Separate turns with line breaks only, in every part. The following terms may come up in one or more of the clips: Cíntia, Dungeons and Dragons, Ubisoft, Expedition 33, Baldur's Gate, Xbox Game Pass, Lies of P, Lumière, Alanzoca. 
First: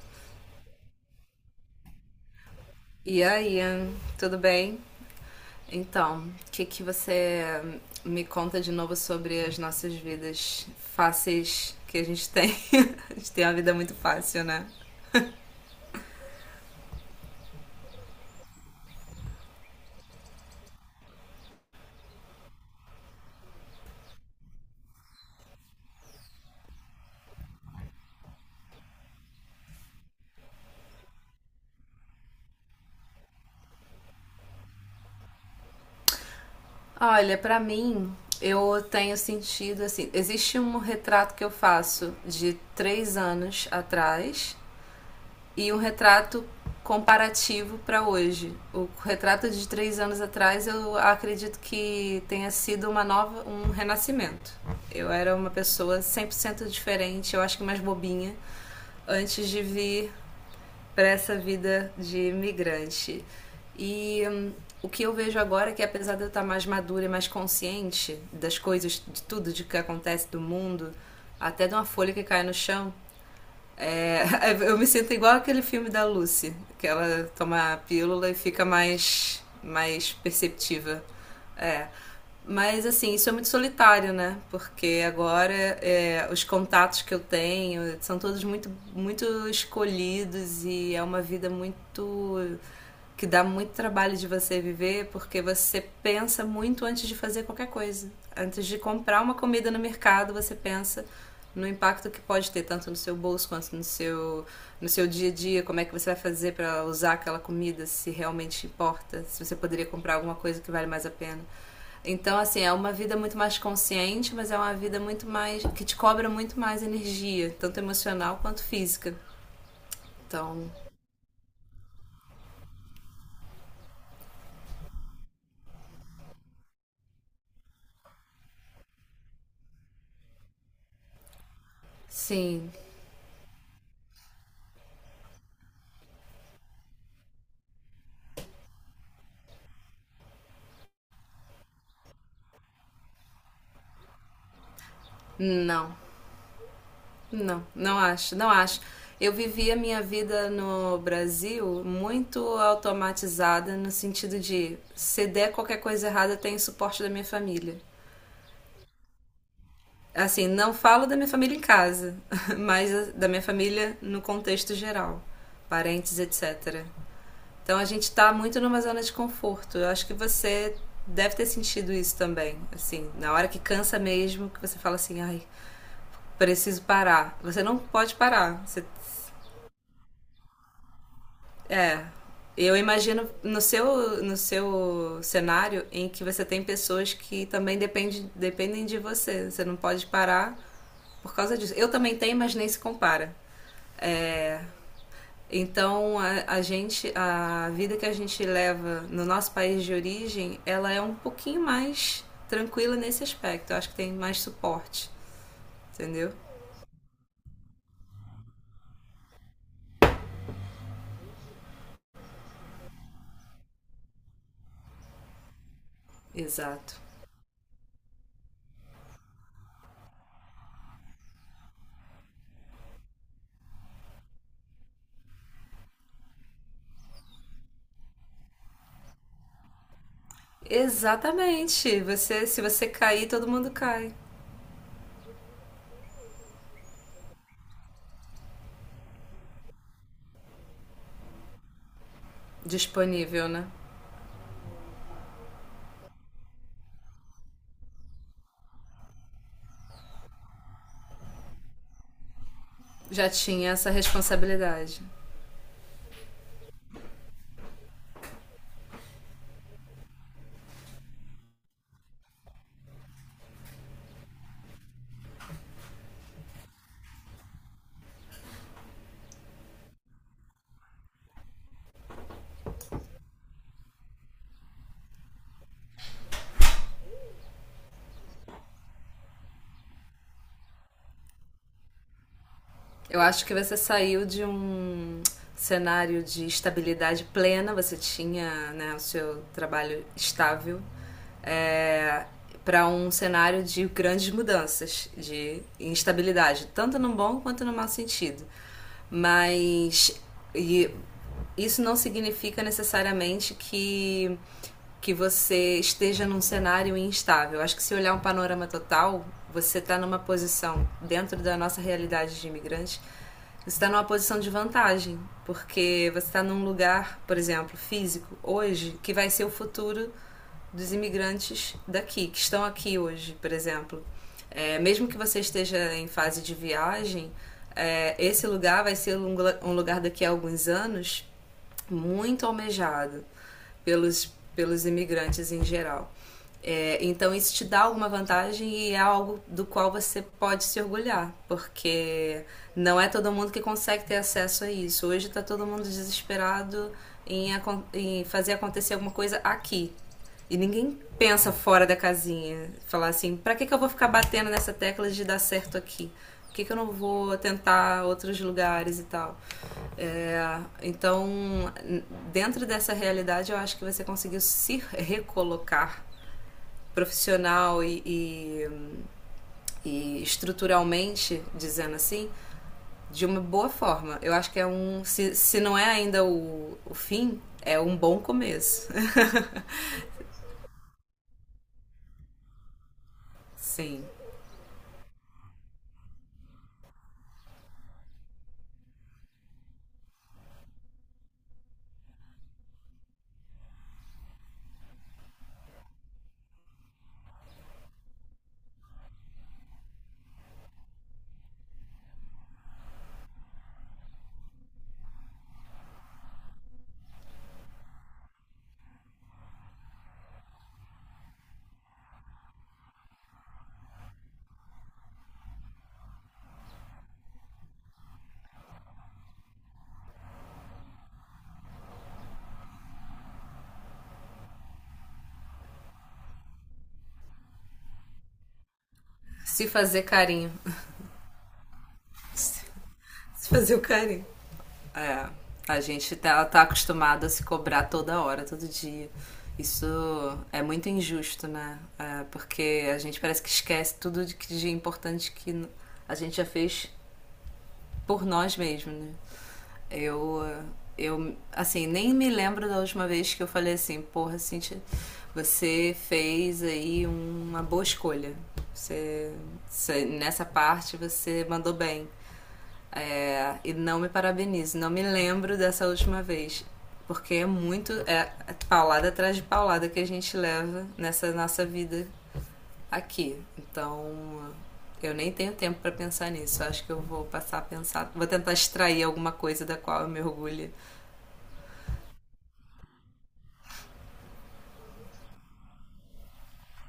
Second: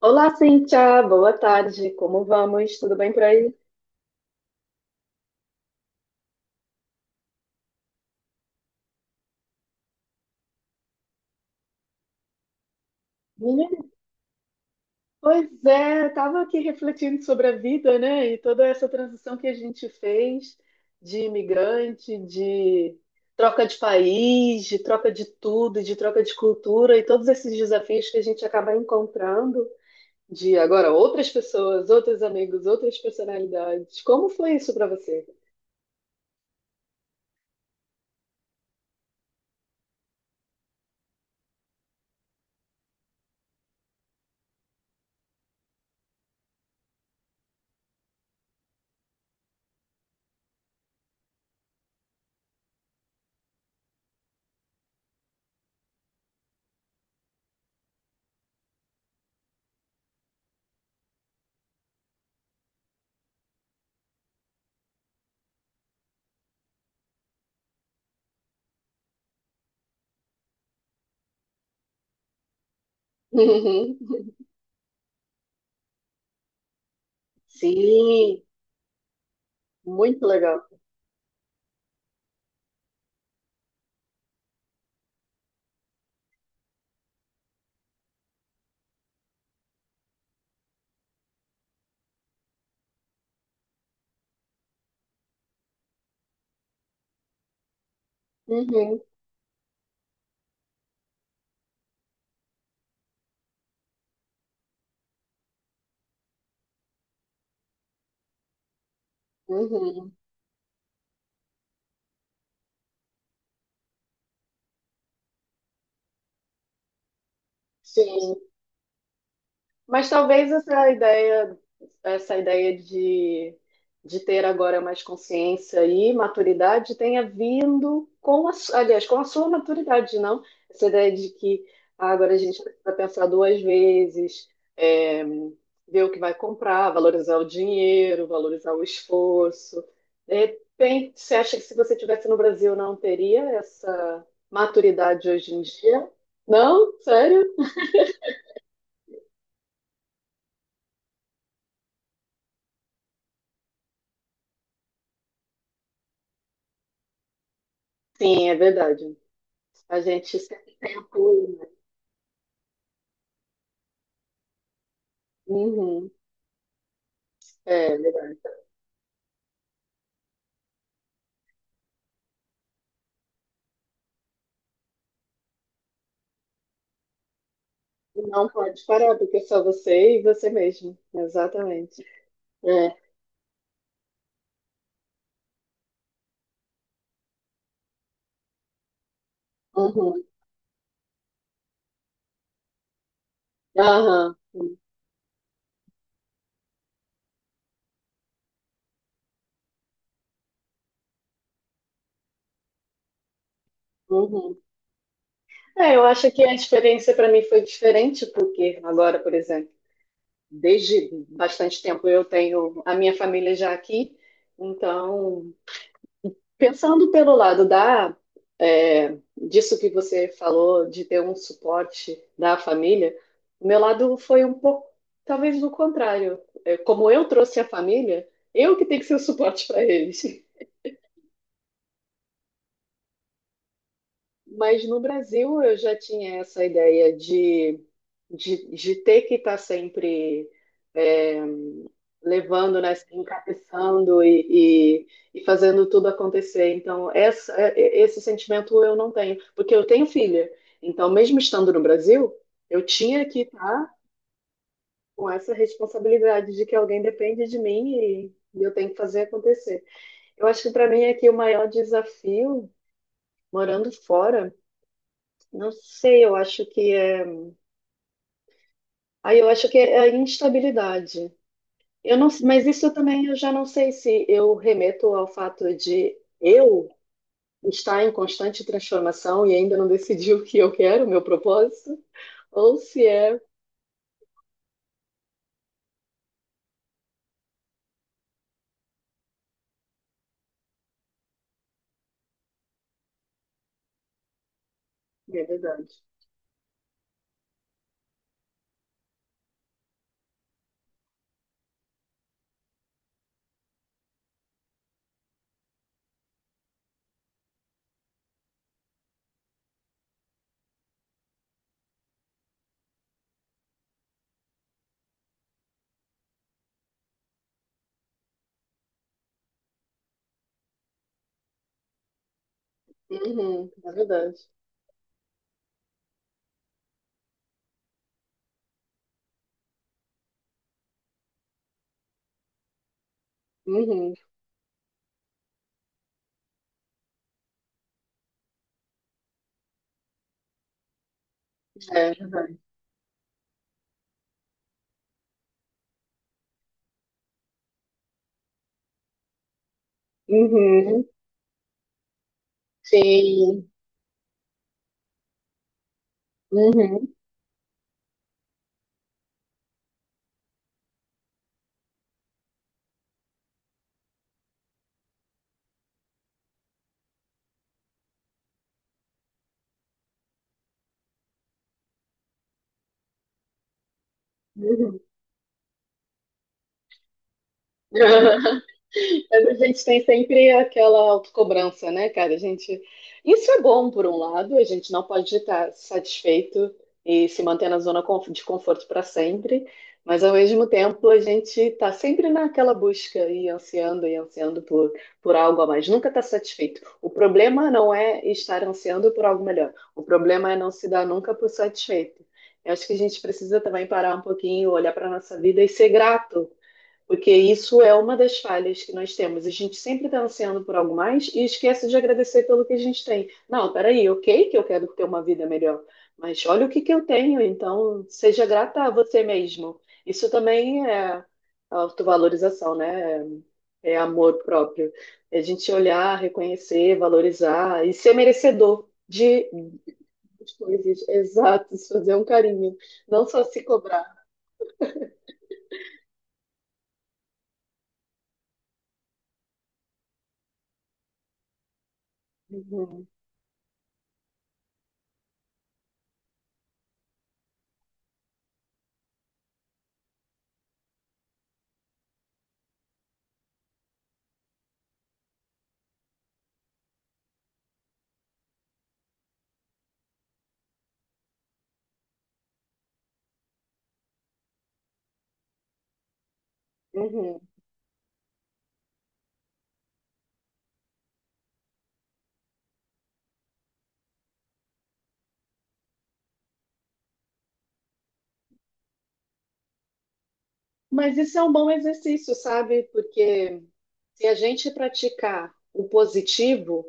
Olá, Cíntia, boa tarde, como vamos? Tudo bem
E
por aí?
aí, tudo bem? Então, o que que você me conta de novo sobre as nossas vidas fáceis que a gente tem? A gente tem uma vida
Menina,
muito fácil, né?
pois é, estava aqui refletindo sobre a vida, né? E toda essa transição que a gente fez de imigrante, de troca de país, de troca de tudo, de troca de cultura e todos esses desafios que a gente acaba encontrando de agora outras pessoas, outros amigos, outras personalidades. Como foi isso para você?
Olha, pra mim, eu tenho sentido assim. Existe um retrato que eu faço de três anos atrás e um retrato comparativo para hoje. O retrato de três anos atrás eu acredito que tenha sido uma nova, um renascimento. Eu era uma pessoa 100% diferente, eu acho que mais bobinha, antes de vir para essa vida de imigrante. E o que eu vejo agora é que apesar de eu estar mais madura e mais consciente das coisas, de tudo de que acontece do mundo, até de uma folha que cai no chão,
Uhum.
é, eu me sinto igual aquele filme da Lucy, que ela toma a pílula e
Sim,
fica mais
muito legal.
perceptiva. É. Mas assim, isso é muito solitário, né? Porque agora é, os contatos que eu tenho são todos muito escolhidos e é uma vida muito que dá muito trabalho de você viver, porque você pensa muito antes de fazer qualquer coisa. Antes de
Uhum,
comprar uma comida no mercado, você pensa no impacto que pode ter tanto no seu bolso quanto no seu dia a dia, como é que você vai fazer para usar aquela comida se realmente importa, se você poderia
uhum.
comprar alguma coisa que vale mais a pena. Então, assim, é uma vida muito mais consciente, mas é uma vida muito mais que te cobra muito mais energia, tanto
Sim,
emocional quanto física.
mas talvez
Então,
essa ideia, essa ideia de ter agora mais consciência e maturidade tenha vindo com a sua maturidade, não? Essa ideia de que agora a gente
sim,
precisa pensar duas vezes, é, ver o que vai comprar, valorizar o dinheiro, valorizar o esforço. De repente, você acha que se você tivesse no Brasil não teria essa maturidade hoje em
não.
dia? Não? Sério?
Não acho, não acho. Eu vivi a minha vida no Brasil muito automatizada, no sentido de se der qualquer coisa errada, tem suporte da minha família.
Sim, é verdade. A gente
Assim, não
sempre tem
falo da minha
apoio,
família em
né?
casa, mas da minha família no contexto geral,
Uhum.
parentes, etc. Então a
É,
gente tá
verdade.
muito numa zona de conforto. Eu acho que você deve ter sentido isso também. Assim, na hora que cansa mesmo, que você fala assim, ai, preciso parar. Você não pode
Não
parar.
pode
Você
parar, porque é só você e você mesmo. Exatamente.
é. Eu
É.
imagino no seu cenário em que você tem pessoas que também depende, dependem de você. Você não pode
Uhum.
parar por causa disso. Eu também tenho, mas nem se compara.
Aham.
Então a gente, a vida que a gente leva no nosso país de origem, ela é um pouquinho mais tranquila nesse aspecto. Eu acho que tem mais
Uhum.
suporte,
É, eu acho
entendeu?
que a experiência para mim foi diferente, porque agora, por exemplo, desde bastante tempo eu tenho a minha família já aqui, então,
Exato.
pensando pelo lado disso que você falou, de ter um suporte da família, o meu lado foi um pouco, talvez do contrário. É, como eu trouxe a família, eu que tenho que ser o suporte para eles.
Exatamente. Você, se você cair, todo mundo cai.
Mas no Brasil eu já tinha essa ideia de ter que estar sempre é, levando, né,
Disponível, né?
encabeçando e fazendo tudo acontecer. Então, esse sentimento eu não tenho, porque eu tenho filha. Então, mesmo estando no Brasil, eu tinha
Já
que
tinha essa
estar
responsabilidade.
com essa responsabilidade de que alguém depende de mim e eu tenho que fazer acontecer. Eu acho que para mim aqui o maior desafio, morando fora, não sei, eu acho que é, aí eu acho que é a instabilidade. Eu não, mas isso também eu já não sei se eu remeto ao fato de eu está em constante transformação e ainda não decidiu o que eu quero, o meu propósito, ou se
Eu
é.
acho que você saiu de um cenário de estabilidade plena, você tinha né, o seu trabalho estável, é, para um cenário de grandes mudanças,
É
de
verdade.
instabilidade, tanto no bom quanto no mau sentido. Mas e isso não significa necessariamente que você esteja num cenário instável. Acho que se olhar um panorama total, você está numa posição, dentro da nossa realidade de imigrante, você está numa posição de vantagem, porque você está num lugar, por exemplo, físico, hoje, que vai ser o futuro dos imigrantes daqui, que estão aqui hoje, por
Uhum, é
exemplo.
verdade.
É, mesmo que você esteja em fase de viagem, é, esse lugar vai ser um lugar daqui a alguns anos muito almejado
Uhum,
pelos imigrantes em geral. É, então, isso te dá alguma vantagem e é algo do qual você pode se orgulhar,
é
porque
verdade.
não é todo mundo que consegue ter acesso a isso. Hoje está todo mundo desesperado em, em fazer acontecer alguma coisa aqui, e ninguém
Uhum,
pensa fora da casinha. Falar assim, pra que,
sim.
que eu vou ficar batendo nessa tecla de dar certo aqui? Por que, que eu não
Uhum,
vou tentar outros lugares e tal? É, então, dentro dessa realidade, eu acho que você conseguiu se recolocar profissional e estruturalmente, dizendo assim, de uma boa forma. Eu acho que é
uhum.
um. Se não é ainda o fim, é um bom começo.
Mas a gente tem sempre aquela autocobrança, né, cara? A gente. Isso é bom,
Sim.
por um lado, a gente não pode estar satisfeito e se manter na zona de conforto para sempre, mas ao mesmo tempo a gente está sempre naquela busca e ansiando por algo a mais, nunca está satisfeito. O problema não é estar ansiando por algo melhor, o problema é não se dar nunca por satisfeito. Eu acho que a gente precisa também parar um pouquinho, olhar para a nossa vida e ser grato, porque isso é uma das falhas que nós temos. A gente sempre está ansiando por algo mais e esquece de agradecer pelo que a gente tem. Não, peraí, ok que eu quero ter uma vida melhor, mas olha o que que eu tenho, então seja grata a você mesmo. Isso também é autovalorização, né? É amor próprio. É a gente olhar, reconhecer, valorizar e ser merecedor de
Se fazer carinho.
de coisas. Exato, fazer um carinho,
Se
não só se
fazer o
cobrar.
carinho. É, a gente tá acostumado a se cobrar toda hora, todo dia. Isso é muito injusto, né? É, porque a
Uhum,
gente parece que esquece tudo de importante que a gente já fez por nós mesmos, né? Eu, eh, eu, assim, nem me lembro da última vez que eu falei assim, porra, Cintia, você fez aí uma boa escolha. Você, você- nessa parte você mandou bem. É, e não me parabenizo, não me lembro dessa última vez. Porque
uhum.
é muito. É paulada atrás de paulada que a gente leva nessa nossa vida aqui. Então, eu nem tenho tempo para pensar nisso. Eu acho que eu vou passar a pensar. Vou tentar extrair alguma coisa da qual eu me orgulho.
Mas isso é um bom exercício, sabe? Porque se a gente praticar o positivo,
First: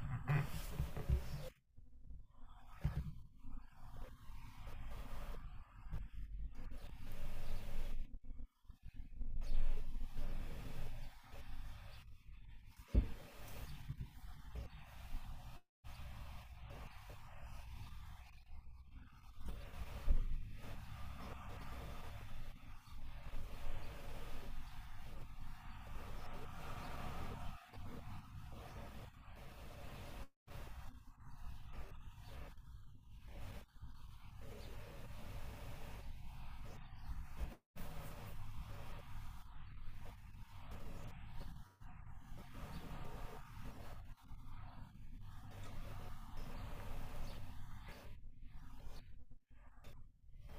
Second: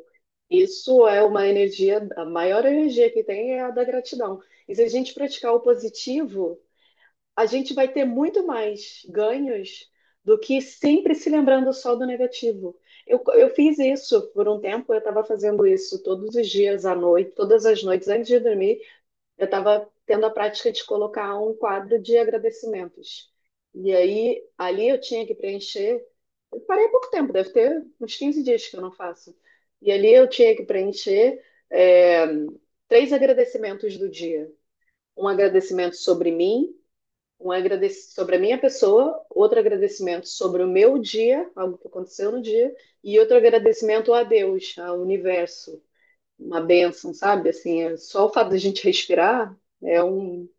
isso é uma energia, a maior energia que tem é a da gratidão. E se a gente praticar o positivo, a gente vai ter muito mais ganhos do que sempre se lembrando só do negativo. Eu fiz isso por um tempo, eu estava fazendo isso todos os dias à noite, todas as noites antes de dormir. Eu estava tendo a prática de colocar um quadro de agradecimentos. E aí, ali eu tinha que preencher. Eu parei há pouco tempo, deve ter uns 15 dias que eu não faço. E ali eu tinha que preencher, é, três agradecimentos do dia: um agradecimento sobre mim, um agradecimento sobre a minha pessoa, outro agradecimento sobre o meu dia, algo que aconteceu no dia, e outro agradecimento a Deus, ao universo, uma bênção, sabe? Assim, é só o fato da gente respirar é um.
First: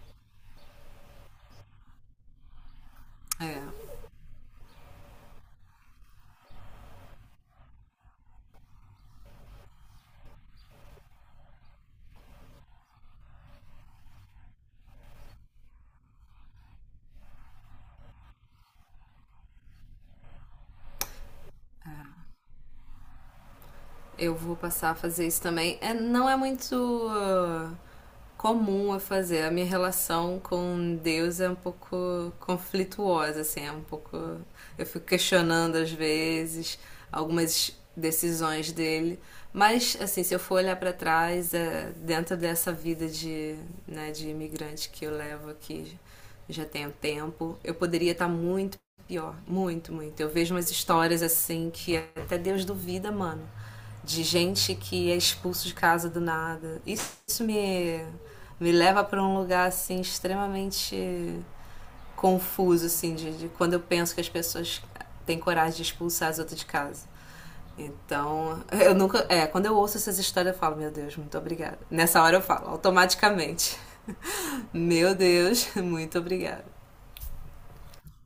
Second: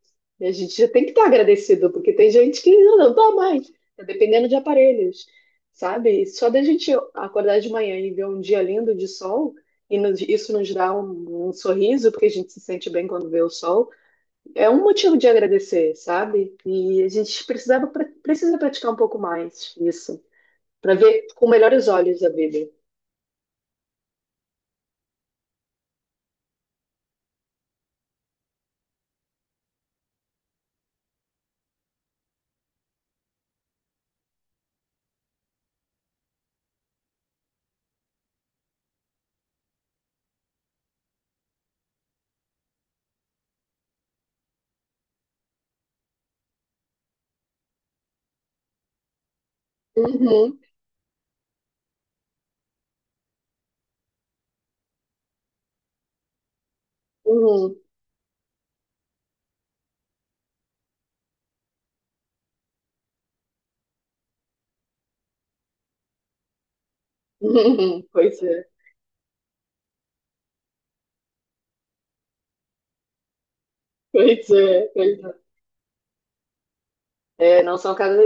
E a gente já tem que estar agradecido, porque tem gente que: "Ah, não dá
É,
mais, tá dependendo de aparelhos", sabe? E só da gente acordar de manhã e ver um dia lindo de sol, e isso nos dá um sorriso, porque a gente se sente bem quando vê o sol, é um motivo de agradecer, sabe? E a gente precisa praticar um pouco mais isso, para ver com melhores olhos a vida.
eu vou passar a fazer isso também. É, não é muito comum a fazer. A minha relação com Deus é um pouco conflituosa, assim, é um pouco. Eu fico questionando às vezes algumas decisões dele. Mas, assim, se eu for olhar para trás, é, dentro dessa vida de, né, de imigrante que eu levo aqui já tem um tempo, eu poderia estar muito pior, muito, muito. Eu vejo
Uhum,
umas histórias assim que até Deus duvida, mano. De gente que é expulso de casa do nada. Isso
uhum,
me, me leva para um lugar assim extremamente confuso, assim, de quando eu penso que as pessoas têm coragem de expulsar as outras de casa.
uhum, pois
Então,
é.
eu nunca. É, quando eu ouço essas histórias, eu falo, meu Deus, muito obrigada. Nessa hora eu falo, automaticamente.
Pois é,
Meu
pois é.
Deus, muito obrigada.
É, não são cada,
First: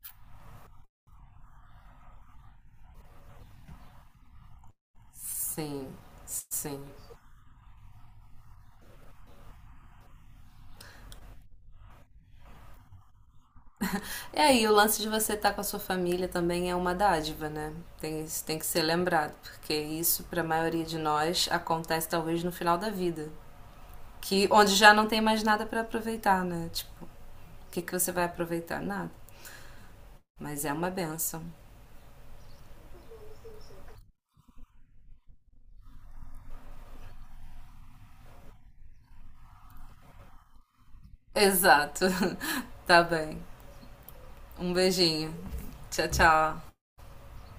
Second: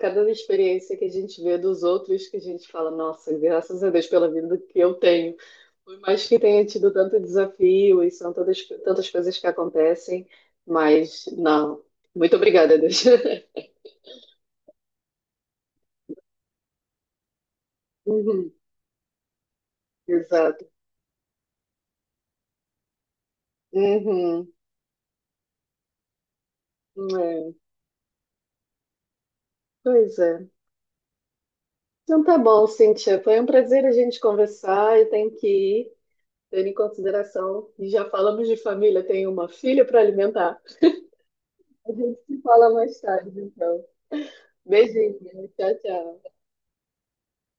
cada experiência que a gente vê dos outros que a gente fala, nossa, graças a Deus pela vida que eu tenho.
Sim,
Por mais que tenha
sim.
tido tanto desafio e são tantas coisas que acontecem, mas não. Muito obrigada, Deus.
É aí, o lance de você estar com a sua família também é uma dádiva, né? Tem, isso
Uhum,
tem que ser lembrado, porque isso, para a
exato.
maioria de nós, acontece talvez no final da vida, que
Uhum,
onde já não tem mais nada para aproveitar, né? Tipo,
é,
o que, que você vai aproveitar? Nada.
pois é.
Mas é uma benção.
Então tá bom, Cíntia. Foi um prazer a gente conversar. Eu tenho que ir, tendo em consideração que já falamos de família, tenho uma filha para alimentar. A
Exato.
gente se fala mais
Tá
tarde,
bem.
então.
Um
Beijinho,
beijinho.
tchau,
Tchau,
tchau.
tchau.